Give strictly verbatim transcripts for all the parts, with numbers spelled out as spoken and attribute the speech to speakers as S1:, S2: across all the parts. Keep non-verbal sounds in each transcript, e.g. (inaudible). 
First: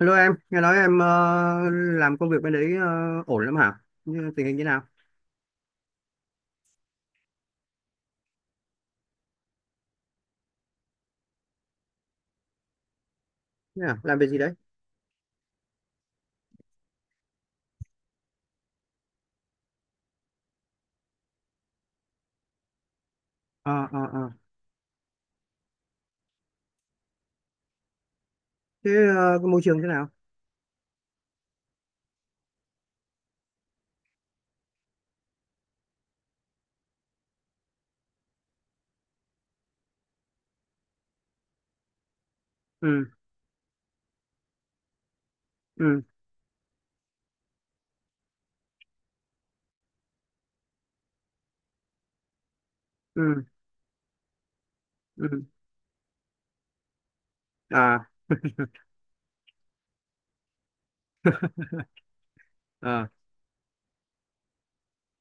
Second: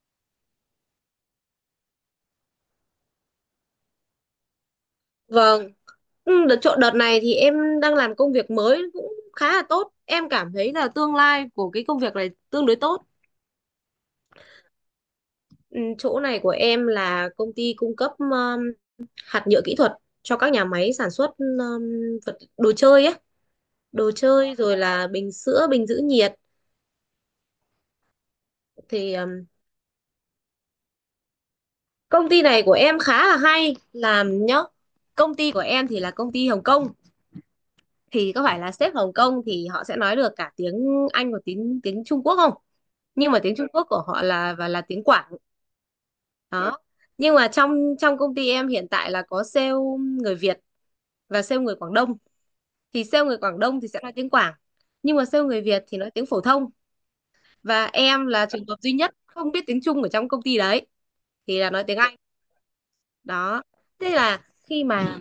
S1: Hello em, nghe nói em ờ, làm công việc bên đấy ờ, ổn lắm hả? Như tình hình như nào?
S2: Vâng. Ừ, đợt chỗ đợt này thì em đang làm công việc mới cũng khá là tốt. Em cảm thấy là tương lai của cái công việc này tương đối tốt.
S1: Thế à? Làm việc gì đấy?
S2: Ừ, chỗ này của em là công ty cung cấp um, hạt nhựa kỹ thuật cho các nhà máy sản xuất um, vật đồ chơi ấy,
S1: Ờ, ờ,
S2: đồ
S1: ờ.
S2: chơi rồi là bình sữa, bình giữ nhiệt.
S1: Thế
S2: Thì
S1: ờ, cái
S2: um,
S1: môi trường thế nào?
S2: công ty này của em khá là hay làm nhá. Công ty của em thì là công ty Hồng Kông, thì có phải là sếp Hồng Kông thì họ sẽ nói được cả tiếng Anh và tiếng tiếng Trung Quốc không?
S1: Ừ,
S2: Nhưng mà tiếng Trung Quốc của họ là và là tiếng Quảng
S1: ừ,
S2: đó, nhưng mà trong trong công ty em hiện tại là có sale người Việt và sale người Quảng Đông, thì sale người
S1: ừ,
S2: Quảng Đông thì sẽ nói tiếng Quảng, nhưng mà sale
S1: ừ.
S2: người Việt thì nói tiếng phổ thông, và
S1: À,
S2: em là trường hợp duy nhất không biết tiếng Trung ở trong công ty đấy thì là nói tiếng Anh
S1: ờ,
S2: đó. Thế là khi mà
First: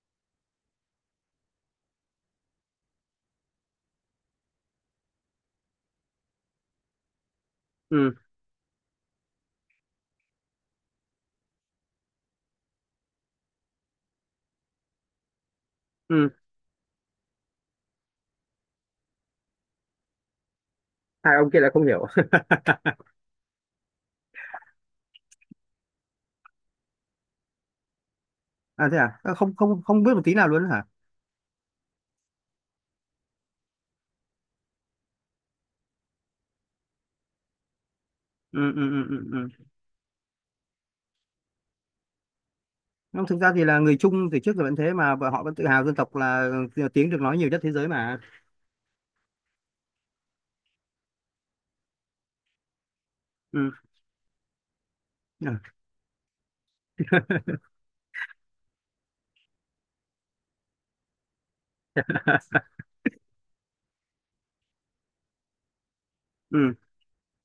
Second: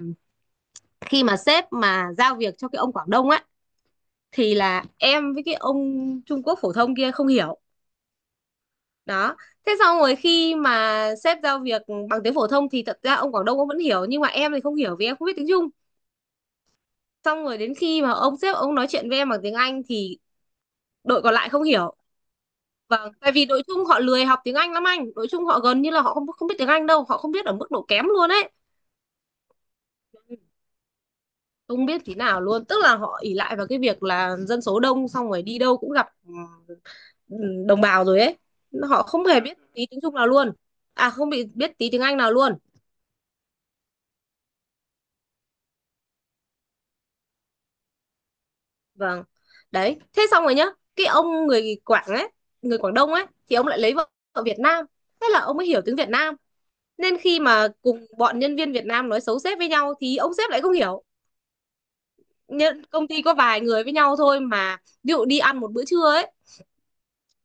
S2: khi mà sếp mà giao việc cho cái ông Quảng Đông á, thì là em với cái ông Trung Quốc phổ thông kia không hiểu
S1: ừ,
S2: đó. Thế xong rồi khi mà sếp giao việc bằng tiếng phổ thông thì thật ra ông Quảng Đông ông vẫn hiểu, nhưng mà em thì không hiểu vì em không biết tiếng Trung.
S1: ừ.
S2: Xong rồi đến khi mà ông sếp ông nói chuyện với em bằng tiếng Anh thì đội còn
S1: Hai
S2: lại
S1: ông kia
S2: không
S1: lại không
S2: hiểu.
S1: hiểu. (laughs)
S2: Vâng, tại vì đội Trung họ lười học tiếng Anh lắm anh, đội Trung họ gần như là họ không không biết tiếng Anh đâu, họ không biết ở mức độ kém luôn ấy,
S1: À, thế à? À, không, không, không biết một tí nào luôn hả?
S2: không biết tí nào luôn, tức là họ ỷ lại vào cái việc là dân số đông, xong rồi đi đâu cũng gặp ừ, đồng bào rồi ấy,
S1: Ừ, ừ, ừ,
S2: họ
S1: ừ.
S2: không hề biết
S1: Ừ.
S2: tí tiếng Trung nào luôn, à không bị biết tí tiếng Anh nào luôn.
S1: Không, thực ra thì là người Trung từ trước giờ vẫn thế mà, và họ vẫn tự hào dân tộc là ờ, tiếng được nói nhiều nhất thế giới mà.
S2: Vâng. Đấy, thế xong rồi nhá, cái ông người Quảng ấy, người Quảng Đông ấy thì ông
S1: Ừ.
S2: lại lấy vợ ở Việt Nam. Thế là
S1: Ừ.
S2: ông mới hiểu tiếng Việt Nam. Nên
S1: (laughs)
S2: khi mà cùng bọn nhân viên Việt Nam nói xấu sếp với nhau thì ông sếp lại không hiểu. Nhân công ty có vài người với nhau thôi mà, ví dụ đi ăn một bữa trưa ấy,
S1: Ừ.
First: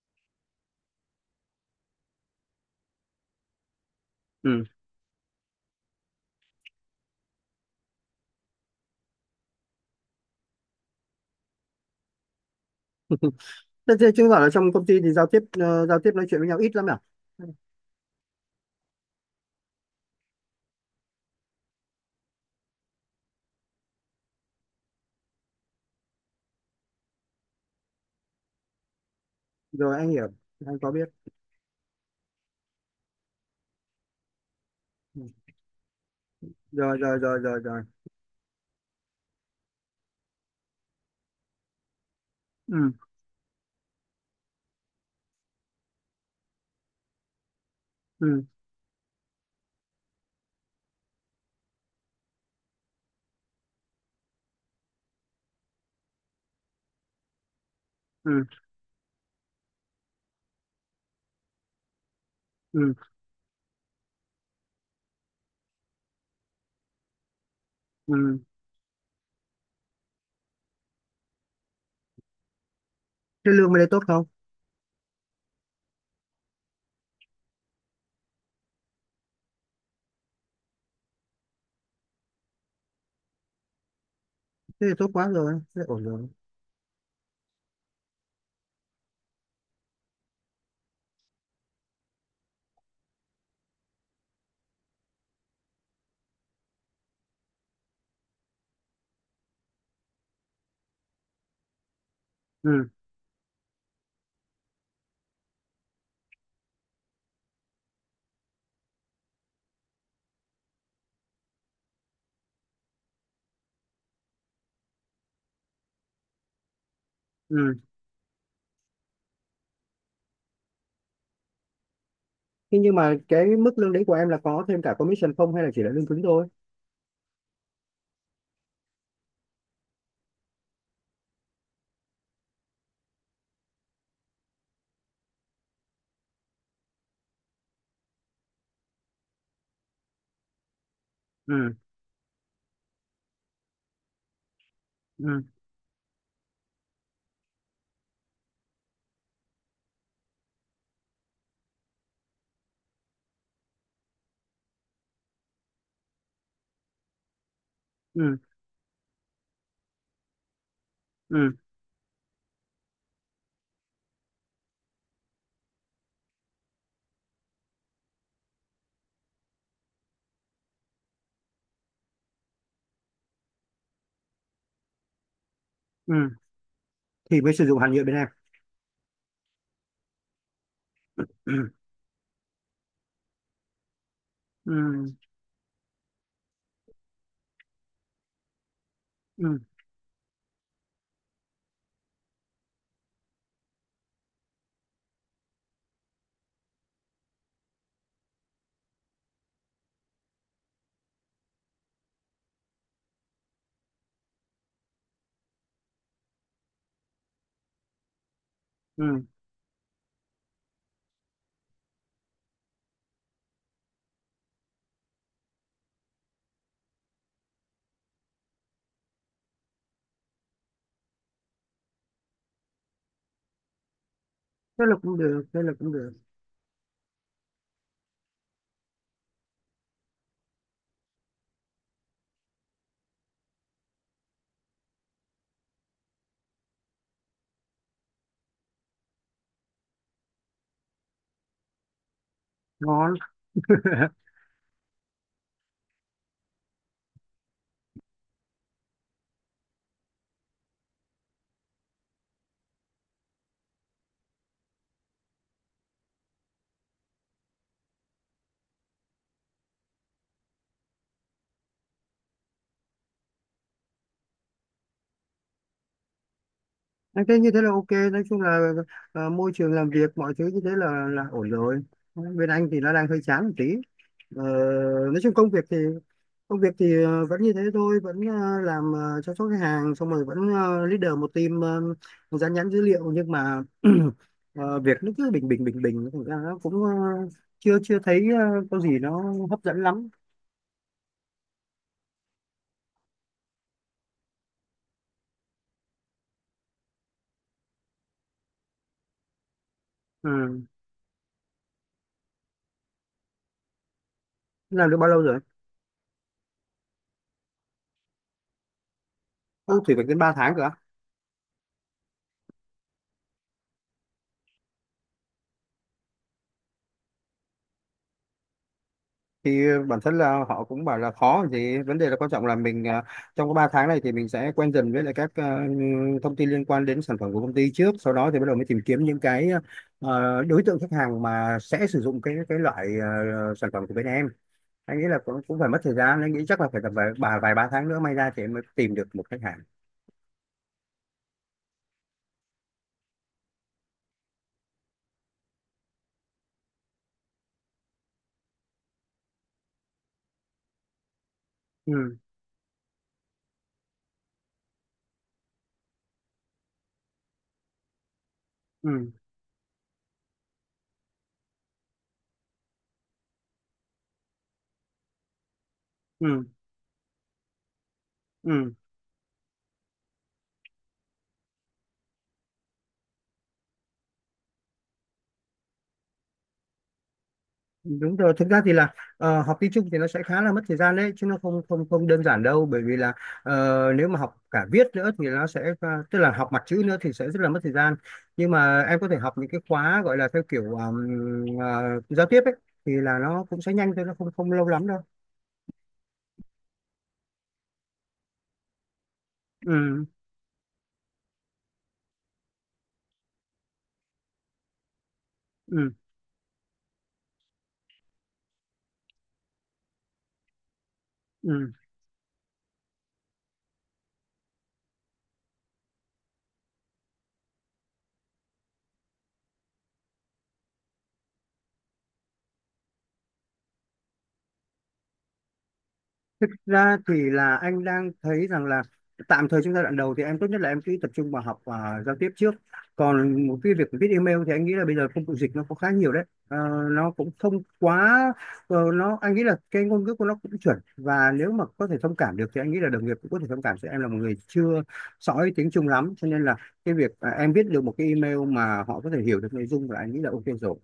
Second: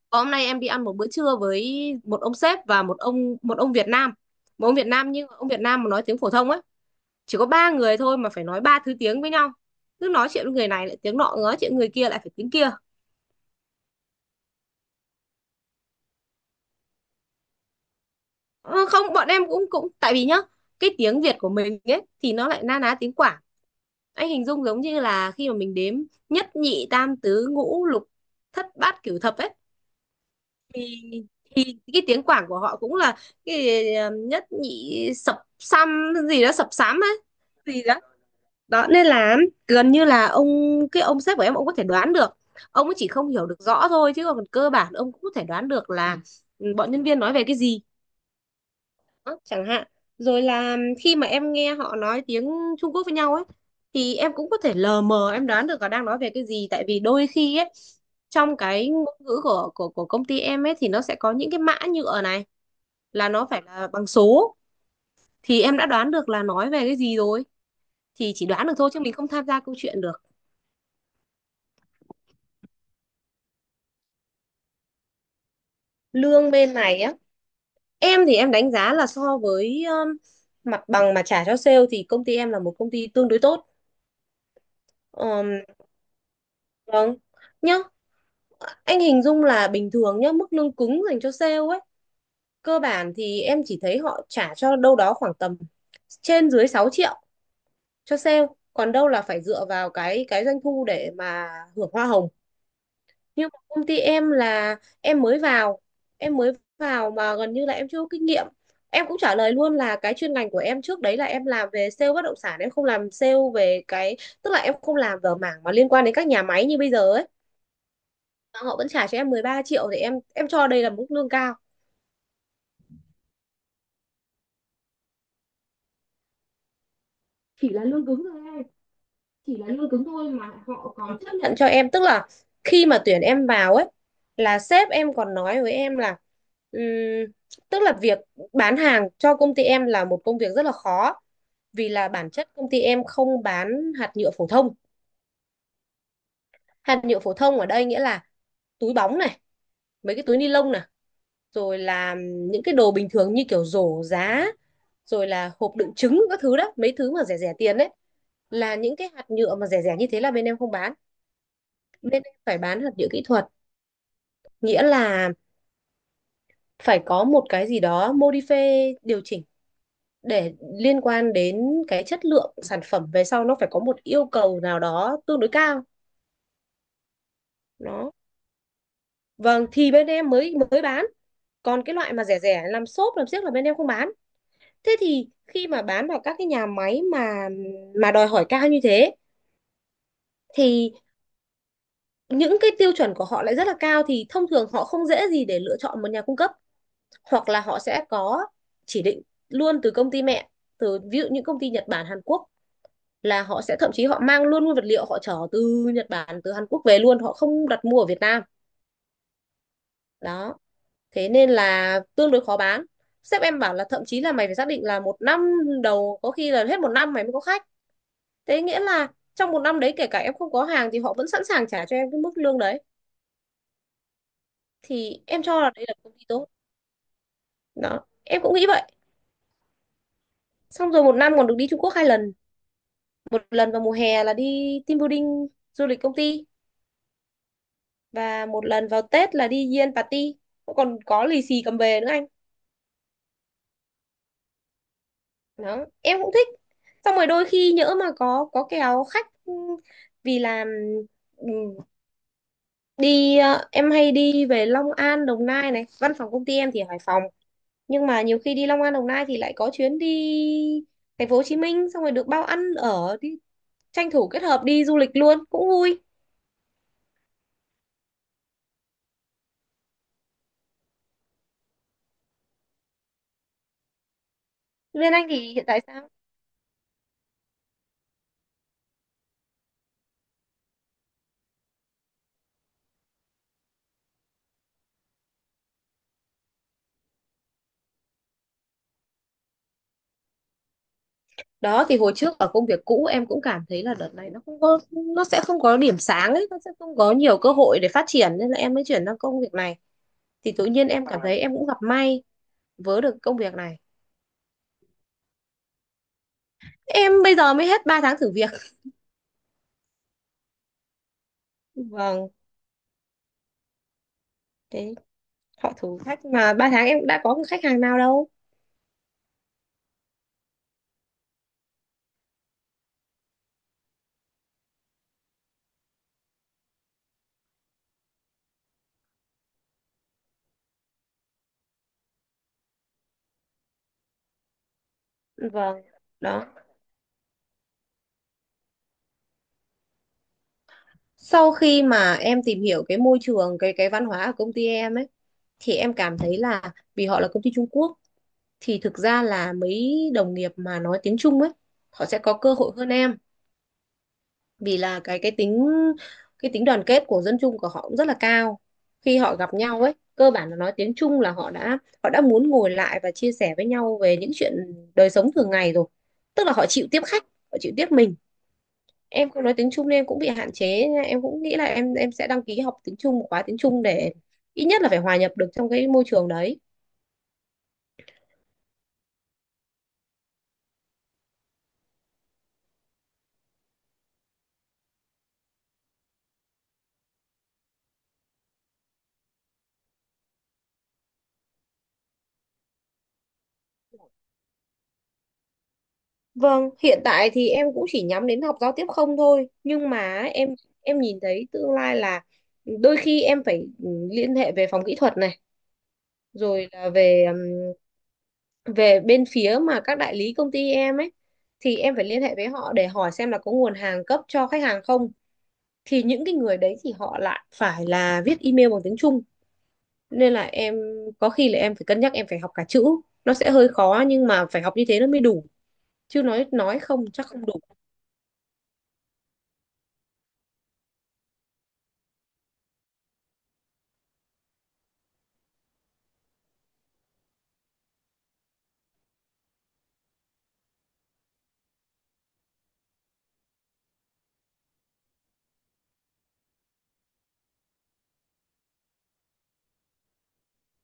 S2: "Ờ, hôm nay em đi ăn một bữa trưa với một ông sếp và một ông một ông Việt Nam.
S1: Ừ.
S2: Một ông Việt Nam nhưng ông Việt Nam mà nói tiếng phổ thông ấy, chỉ có ba người thôi mà phải nói ba thứ tiếng với nhau. Cứ nói chuyện với người này lại tiếng nọ, nói chuyện người kia lại phải tiếng kia.
S1: Thế, thế chứng tỏ là trong công ty thì giao tiếp ờ, giao tiếp nói chuyện với nhau ít lắm à?
S2: Ờ, không bọn em cũng cũng tại vì nhá, cái tiếng Việt của mình ấy thì nó lại na ná tiếng Quảng, anh hình dung giống như là khi mà mình đếm nhất nhị tam tứ ngũ lục thất bát cửu thập ấy,
S1: Rồi anh hiểu. Anh có biết.
S2: cái tiếng Quảng của họ cũng là cái ờ, nhất nhị
S1: Ừ.
S2: sập xăm gì đó, sập
S1: Rồi,
S2: sám
S1: rồi,
S2: ấy
S1: rồi, rồi, rồi.
S2: gì đó đó. Nên là gần như là ông cái ông sếp của em ông có thể đoán được, ông
S1: Ừ,
S2: ấy chỉ không hiểu được rõ thôi chứ còn cơ bản ông cũng có thể đoán được là ừ, bọn nhân viên nói về cái gì
S1: ừ,
S2: đó, chẳng hạn. Rồi là khi mà em nghe họ nói tiếng Trung Quốc với nhau ấy thì em cũng có thể lờ mờ em đoán được họ đang nói về cái gì, tại vì đôi khi ấy
S1: ừ,
S2: trong cái ngôn ngữ của của của công ty em ấy thì nó sẽ có những cái mã nhựa này,
S1: ừ,
S2: là nó phải là bằng số, thì em đã đoán được là nói về cái gì rồi. Thì
S1: ừ.
S2: chỉ đoán được thôi chứ mình không tham gia câu chuyện được.
S1: Thế lương bên đây tốt không?
S2: Lương bên này á, em thì em đánh giá là so với um, mặt bằng mà trả cho sale thì công ty em là một công ty tương đối tốt.
S1: Thế thì tốt quá
S2: Ờm,
S1: rồi, thế là ổn rồi.
S2: vâng nhá, anh hình dung là bình thường nhá, mức lương cứng dành cho sale ấy, cơ bản thì em chỉ thấy họ trả cho đâu đó khoảng tầm trên dưới sáu triệu cho sale, còn đâu là phải dựa vào cái cái doanh thu để mà hưởng hoa hồng.
S1: Ừ,
S2: Nhưng mà công ty em là, em mới vào, em mới vào mà gần như là em chưa có kinh nghiệm, em cũng trả lời luôn là cái chuyên ngành của em trước đấy là em làm về sale bất động sản, em không làm sale về cái, tức là em không làm ở mảng mà liên quan đến các nhà máy như bây giờ ấy.
S1: ừ.
S2: Mà họ vẫn trả cho em mười ba triệu thì em em cho đây là mức lương cao.
S1: Thế nhưng mà cái mức lương đấy của em là có thêm cả commission không, hay là chỉ là lương cứng thôi?
S2: Chỉ là lương cứng thôi em, chỉ là lương cứng thôi, mà họ còn chấp nhận cho em, tức là khi mà tuyển em vào ấy, là sếp em còn nói với em là, ừm, tức là việc bán hàng cho công ty em là một công việc rất là khó,
S1: Ừ,
S2: vì là bản chất công ty em không bán hạt nhựa phổ thông.
S1: ừ,
S2: Hạt nhựa phổ thông ở đây nghĩa là túi bóng này, mấy cái túi ni lông này, rồi là những cái đồ bình thường như kiểu rổ giá, rồi là hộp đựng trứng các thứ đó, mấy thứ mà rẻ rẻ tiền đấy,
S1: ừ,
S2: là những cái hạt nhựa mà rẻ rẻ như thế là bên em không bán.
S1: ừ,
S2: Bên em phải bán hạt nhựa kỹ thuật, nghĩa là phải có một cái gì đó modify điều chỉnh, để liên quan đến cái chất lượng sản phẩm về sau, nó phải có một yêu cầu nào đó tương đối cao
S1: ừ. Thì mới sử dụng hàng nhựa
S2: đó,
S1: bên em.
S2: vâng thì bên em mới mới bán.
S1: Ừ,
S2: Còn cái loại mà rẻ rẻ làm xốp làm xiếc là bên em không bán. Thế
S1: ừ,
S2: thì khi mà bán vào các cái nhà máy mà mà đòi hỏi cao như thế,
S1: ừ,
S2: thì những cái tiêu chuẩn của họ lại rất là cao, thì thông thường họ không dễ gì để lựa chọn một nhà cung cấp, hoặc là họ sẽ có chỉ định luôn từ công ty mẹ, từ ví dụ những công ty Nhật Bản Hàn Quốc, là họ sẽ thậm chí họ mang luôn nguyên vật liệu, họ chở từ Nhật Bản từ Hàn Quốc về luôn, họ không đặt mua ở Việt Nam
S1: ừ.
S2: đó. Thế nên là tương đối khó bán. Sếp em bảo là thậm chí là mày phải xác định là một năm đầu, có khi là hết một năm mày mới có khách, thế nghĩa là trong một năm đấy kể cả em không có hàng thì họ vẫn sẵn sàng trả cho em cái mức lương đấy,
S1: Thế là cũng
S2: thì em
S1: được,
S2: cho
S1: thế
S2: là
S1: là
S2: đây
S1: cũng
S2: là
S1: được.
S2: công ty tốt đó, em cũng nghĩ vậy. Xong rồi một năm còn được đi Trung Quốc hai lần, một lần vào mùa hè là đi team building du lịch công ty, và một lần vào Tết là đi Yen party, còn có lì xì cầm về nữa anh
S1: Ngon. (laughs)
S2: đó, em cũng thích. Xong rồi đôi khi nhỡ mà có có kèo khách, ừ, vì là, ừ, đi ờ, em hay đi về Long An Đồng Nai này, văn phòng công ty em thì ở Hải Phòng, nhưng mà nhiều khi đi Long An Đồng Nai thì lại có chuyến đi thành phố Hồ Chí Minh, xong rồi được bao ăn ở đi, tranh thủ kết hợp đi du lịch luôn cũng vui.
S1: Anh thấy như thế là ok, nói chung là ờ, môi trường làm việc mọi thứ như thế là là ổn rồi. Bên anh thì nó đang hơi chán một tí. Ờ,
S2: Bên
S1: nói
S2: anh
S1: chung công
S2: thì
S1: việc
S2: hiện
S1: thì
S2: tại sao?
S1: công việc thì ờ, vẫn như thế thôi, vẫn ờ, làm, ờ, chăm sóc khách hàng, xong rồi vẫn ờ, leader một team, ờ, dán nhãn dữ liệu, nhưng mà (clears throat) ờ, việc nó cứ bình bình bình bình, thành ra nó cũng ờ, chưa chưa thấy ờ, có gì nó hấp dẫn lắm.
S2: Đó thì hồi trước ở công việc cũ em cũng cảm thấy là đợt này nó không có, nó sẽ không có điểm sáng ấy, nó sẽ không có nhiều cơ hội để phát triển, nên là em mới chuyển sang công việc này. Thì
S1: Ừ.
S2: tự nhiên em cảm À, thấy em cũng gặp may với được công việc này.
S1: Làm được bao lâu rồi?
S2: Em bây giờ mới hết ba tháng thử việc.
S1: Ô, thì phải đến ba tháng cơ.
S2: Vâng, thế họ thử thách mà, ba tháng em đã có cái khách hàng nào đâu.
S1: Thì bản thân là họ cũng bảo là khó còn gì, vấn đề là quan trọng là mình à, trong cái ba tháng này thì mình sẽ quen dần với lại các à, thông tin liên quan đến sản phẩm của công ty trước, sau đó thì bắt đầu mới tìm kiếm những cái à, đối tượng khách hàng mà sẽ sử dụng cái cái loại à, sản phẩm của bên em. Anh nghĩ là cũng cũng phải mất
S2: Vâng
S1: thời gian, anh nghĩ
S2: đó,
S1: chắc là phải tầm vài vài, vài ba tháng nữa may ra thì em mới tìm được một khách hàng.
S2: sau khi mà em tìm hiểu cái môi trường cái cái văn hóa ở công ty em ấy, thì em cảm thấy là vì họ là công ty Trung Quốc, thì thực ra là mấy đồng nghiệp mà nói tiếng Trung ấy, họ
S1: Ừ,
S2: sẽ có cơ hội hơn em, vì là cái cái tính cái tính đoàn kết của dân Trung của họ cũng rất là cao.
S1: ừ,
S2: Khi họ gặp nhau ấy cơ bản là nói tiếng Trung là họ đã, họ đã muốn ngồi lại và chia sẻ với nhau về những chuyện đời sống thường ngày rồi,
S1: ừ,
S2: tức là họ chịu tiếp khách, họ chịu tiếp mình.
S1: ừ.
S2: Em không nói tiếng Trung nên em cũng bị hạn chế nha. Em cũng nghĩ là em em sẽ đăng ký học tiếng Trung một khóa tiếng Trung để ít nhất là phải hòa nhập được trong cái môi trường đấy.
S1: Đúng rồi, thực ra thì là ờ, học tiếng Trung thì nó sẽ khá là mất thời gian đấy chứ, nó không không không đơn giản đâu, bởi vì là ờ, nếu mà học cả viết nữa thì nó sẽ ờ, tức là học mặt chữ nữa thì sẽ rất là mất thời gian. Nhưng mà em có thể học những cái khóa gọi là theo kiểu ờm, ờ, giao tiếp ấy, thì là nó cũng sẽ nhanh thôi, nó không không lâu lắm đâu.
S2: Vâng, hiện tại thì em cũng chỉ nhắm đến học giao tiếp không thôi, nhưng
S1: Ừ,
S2: mà em em nhìn thấy tương lai là đôi khi em phải ừ, liên hệ về phòng kỹ thuật này,
S1: ừ,
S2: rồi là về ừm, về bên phía mà các đại lý công ty em ấy,
S1: ừ.
S2: thì em phải liên hệ với họ để hỏi xem là có nguồn hàng cấp cho khách hàng không. Thì những cái người đấy thì họ lại phải là viết email bằng tiếng Trung, nên là em có khi là em phải cân nhắc em phải học cả chữ, nó sẽ hơi khó nhưng mà phải học như thế nó mới đủ, chứ nói
S1: Thực
S2: nói
S1: ra
S2: không chắc
S1: thì
S2: không đủ.
S1: là anh đang thấy rằng là tạm thời trong giai đoạn đầu thì em tốt nhất là em cứ tập trung vào học và giao tiếp trước. Còn một cái việc viết email thì anh nghĩ là bây giờ công cụ dịch nó có khá nhiều đấy. Ờ, nó cũng không quá ờ, nó anh nghĩ là cái ngôn ngữ của nó cũng chuẩn, và nếu mà có thể thông cảm được thì anh nghĩ là đồng nghiệp cũng có thể thông cảm sẽ em là một người chưa sõi tiếng Trung lắm, cho nên là cái việc à, em viết được một cái email mà họ có thể hiểu được nội dung là anh nghĩ là ok rồi.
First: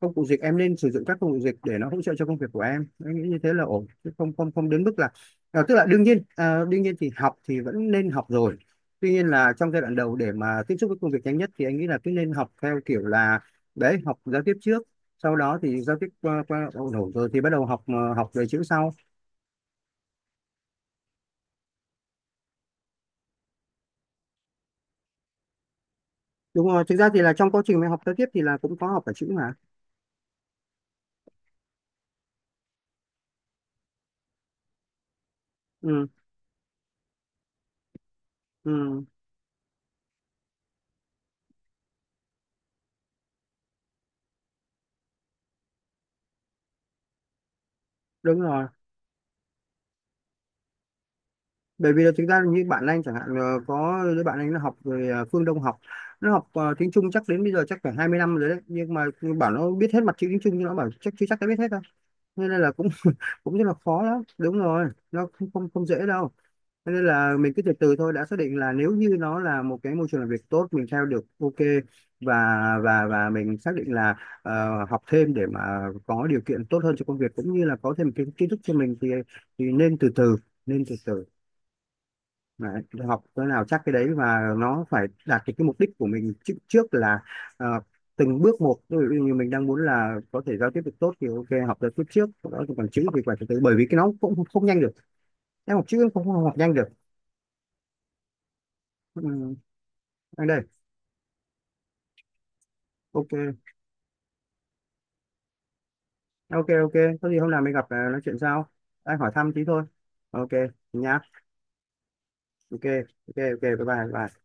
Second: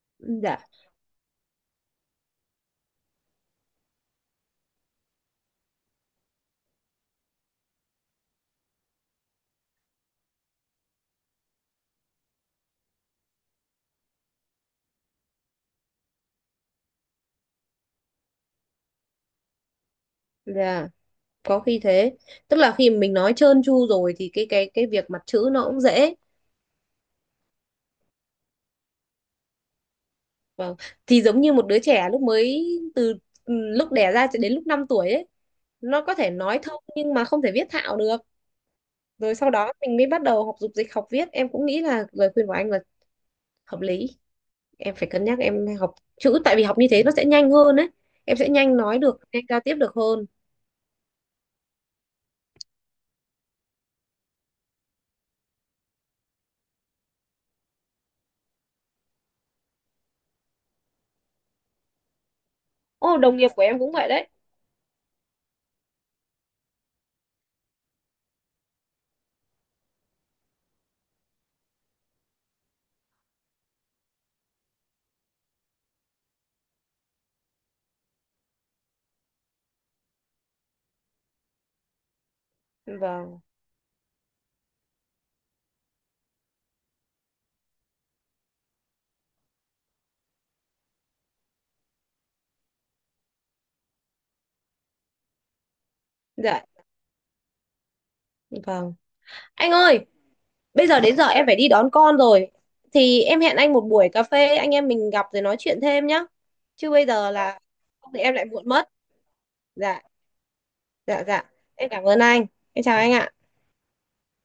S1: Công cụ dịch em
S2: Dạ,
S1: nên sử dụng, các công cụ dịch để nó hỗ trợ cho công việc của em em nghĩ như thế là ổn, chứ không không không đến mức là à, tức là đương nhiên à, đương nhiên thì học thì vẫn nên học rồi. Tuy nhiên là trong giai đoạn đầu để mà tiếp xúc với công việc nhanh nhất thì anh nghĩ là cứ nên học theo kiểu là đấy, học giao tiếp trước, sau đó thì giao tiếp qua qua ổn ổn rồi thì bắt đầu học ờ, học về chữ sau.
S2: dạ, có khi thế, tức là khi mình nói trơn tru rồi thì cái cái cái việc mặt chữ nó cũng dễ.
S1: Đúng rồi, thực ra thì là trong quá trình mình học giao tiếp thì là cũng có học cả chữ mà.
S2: Vâng, thì giống như một đứa trẻ lúc mới từ, ừ, lúc đẻ ra cho đến lúc năm tuổi ấy, nó
S1: Ừ,
S2: có thể nói thông nhưng mà không thể viết thạo được.
S1: ừ,
S2: Rồi sau đó mình mới bắt đầu học dục dịch học viết, em cũng nghĩ là lời khuyên của anh là hợp lý. Em phải cân nhắc em học chữ, tại vì học như thế nó sẽ nhanh hơn ấy, em
S1: đúng
S2: sẽ
S1: rồi,
S2: nhanh nói được, nhanh giao tiếp được hơn.
S1: bởi vì là thực ra như bạn anh chẳng hạn ờ, có đứa bạn anh nó học rồi ờ, Phương Đông, học nó học ờ, tiếng Trung chắc đến bây giờ chắc phải hai mươi năm rồi đấy, nhưng mà bảo nó biết hết mặt chữ tiếng Trung nhưng nó bảo chắc chưa chắc đã biết hết đâu, nên là cũng
S2: Ô, đồng
S1: (laughs)
S2: nghiệp
S1: cũng
S2: của
S1: rất là
S2: em cũng
S1: khó
S2: vậy
S1: lắm.
S2: đấy.
S1: Đúng rồi nó không không, không dễ đâu. Cho nên là mình cứ từ từ thôi, đã xác định là nếu như nó là một cái môi trường làm việc tốt mình theo được, ok, và và và mình xác định là ờ, học thêm để mà có điều kiện tốt hơn cho công việc cũng như là có thêm kiến kiến thức cho mình thì thì nên từ từ, nên từ từ. Đấy, học
S2: Vâng.
S1: cái nào chắc cái đấy, và nó phải đạt cái, cái mục đích của mình trước, trước là ờ, từng bước một, ví dụ như mình đang muốn là có thể giao tiếp được tốt thì ok, học giao tiếp trước, sau đó thì còn chữ thì phải từ từ, bởi vì cái nó cũng không nhanh được, em học chữ cũng không học
S2: Dạ,
S1: nhanh được.
S2: vâng.
S1: Ừ.
S2: Anh ơi,
S1: Anh đây.
S2: bây giờ đến giờ em phải đi đón con rồi, thì em hẹn
S1: Ok.
S2: anh một buổi cà phê, anh em mình gặp rồi nói chuyện thêm nhá,
S1: Ok,
S2: chứ
S1: ok.
S2: bây
S1: Có
S2: giờ
S1: gì hôm
S2: là,
S1: nào mình gặp ờ,
S2: không thì
S1: nói
S2: em
S1: chuyện
S2: lại
S1: sau.
S2: muộn mất.
S1: Anh hỏi thăm tí thôi.
S2: Dạ,
S1: Ok. Nhá.
S2: dạ, dạ, em cảm ơn anh, em
S1: Ok,
S2: chào anh
S1: ok,
S2: ạ.
S1: ok. Bye bye bye.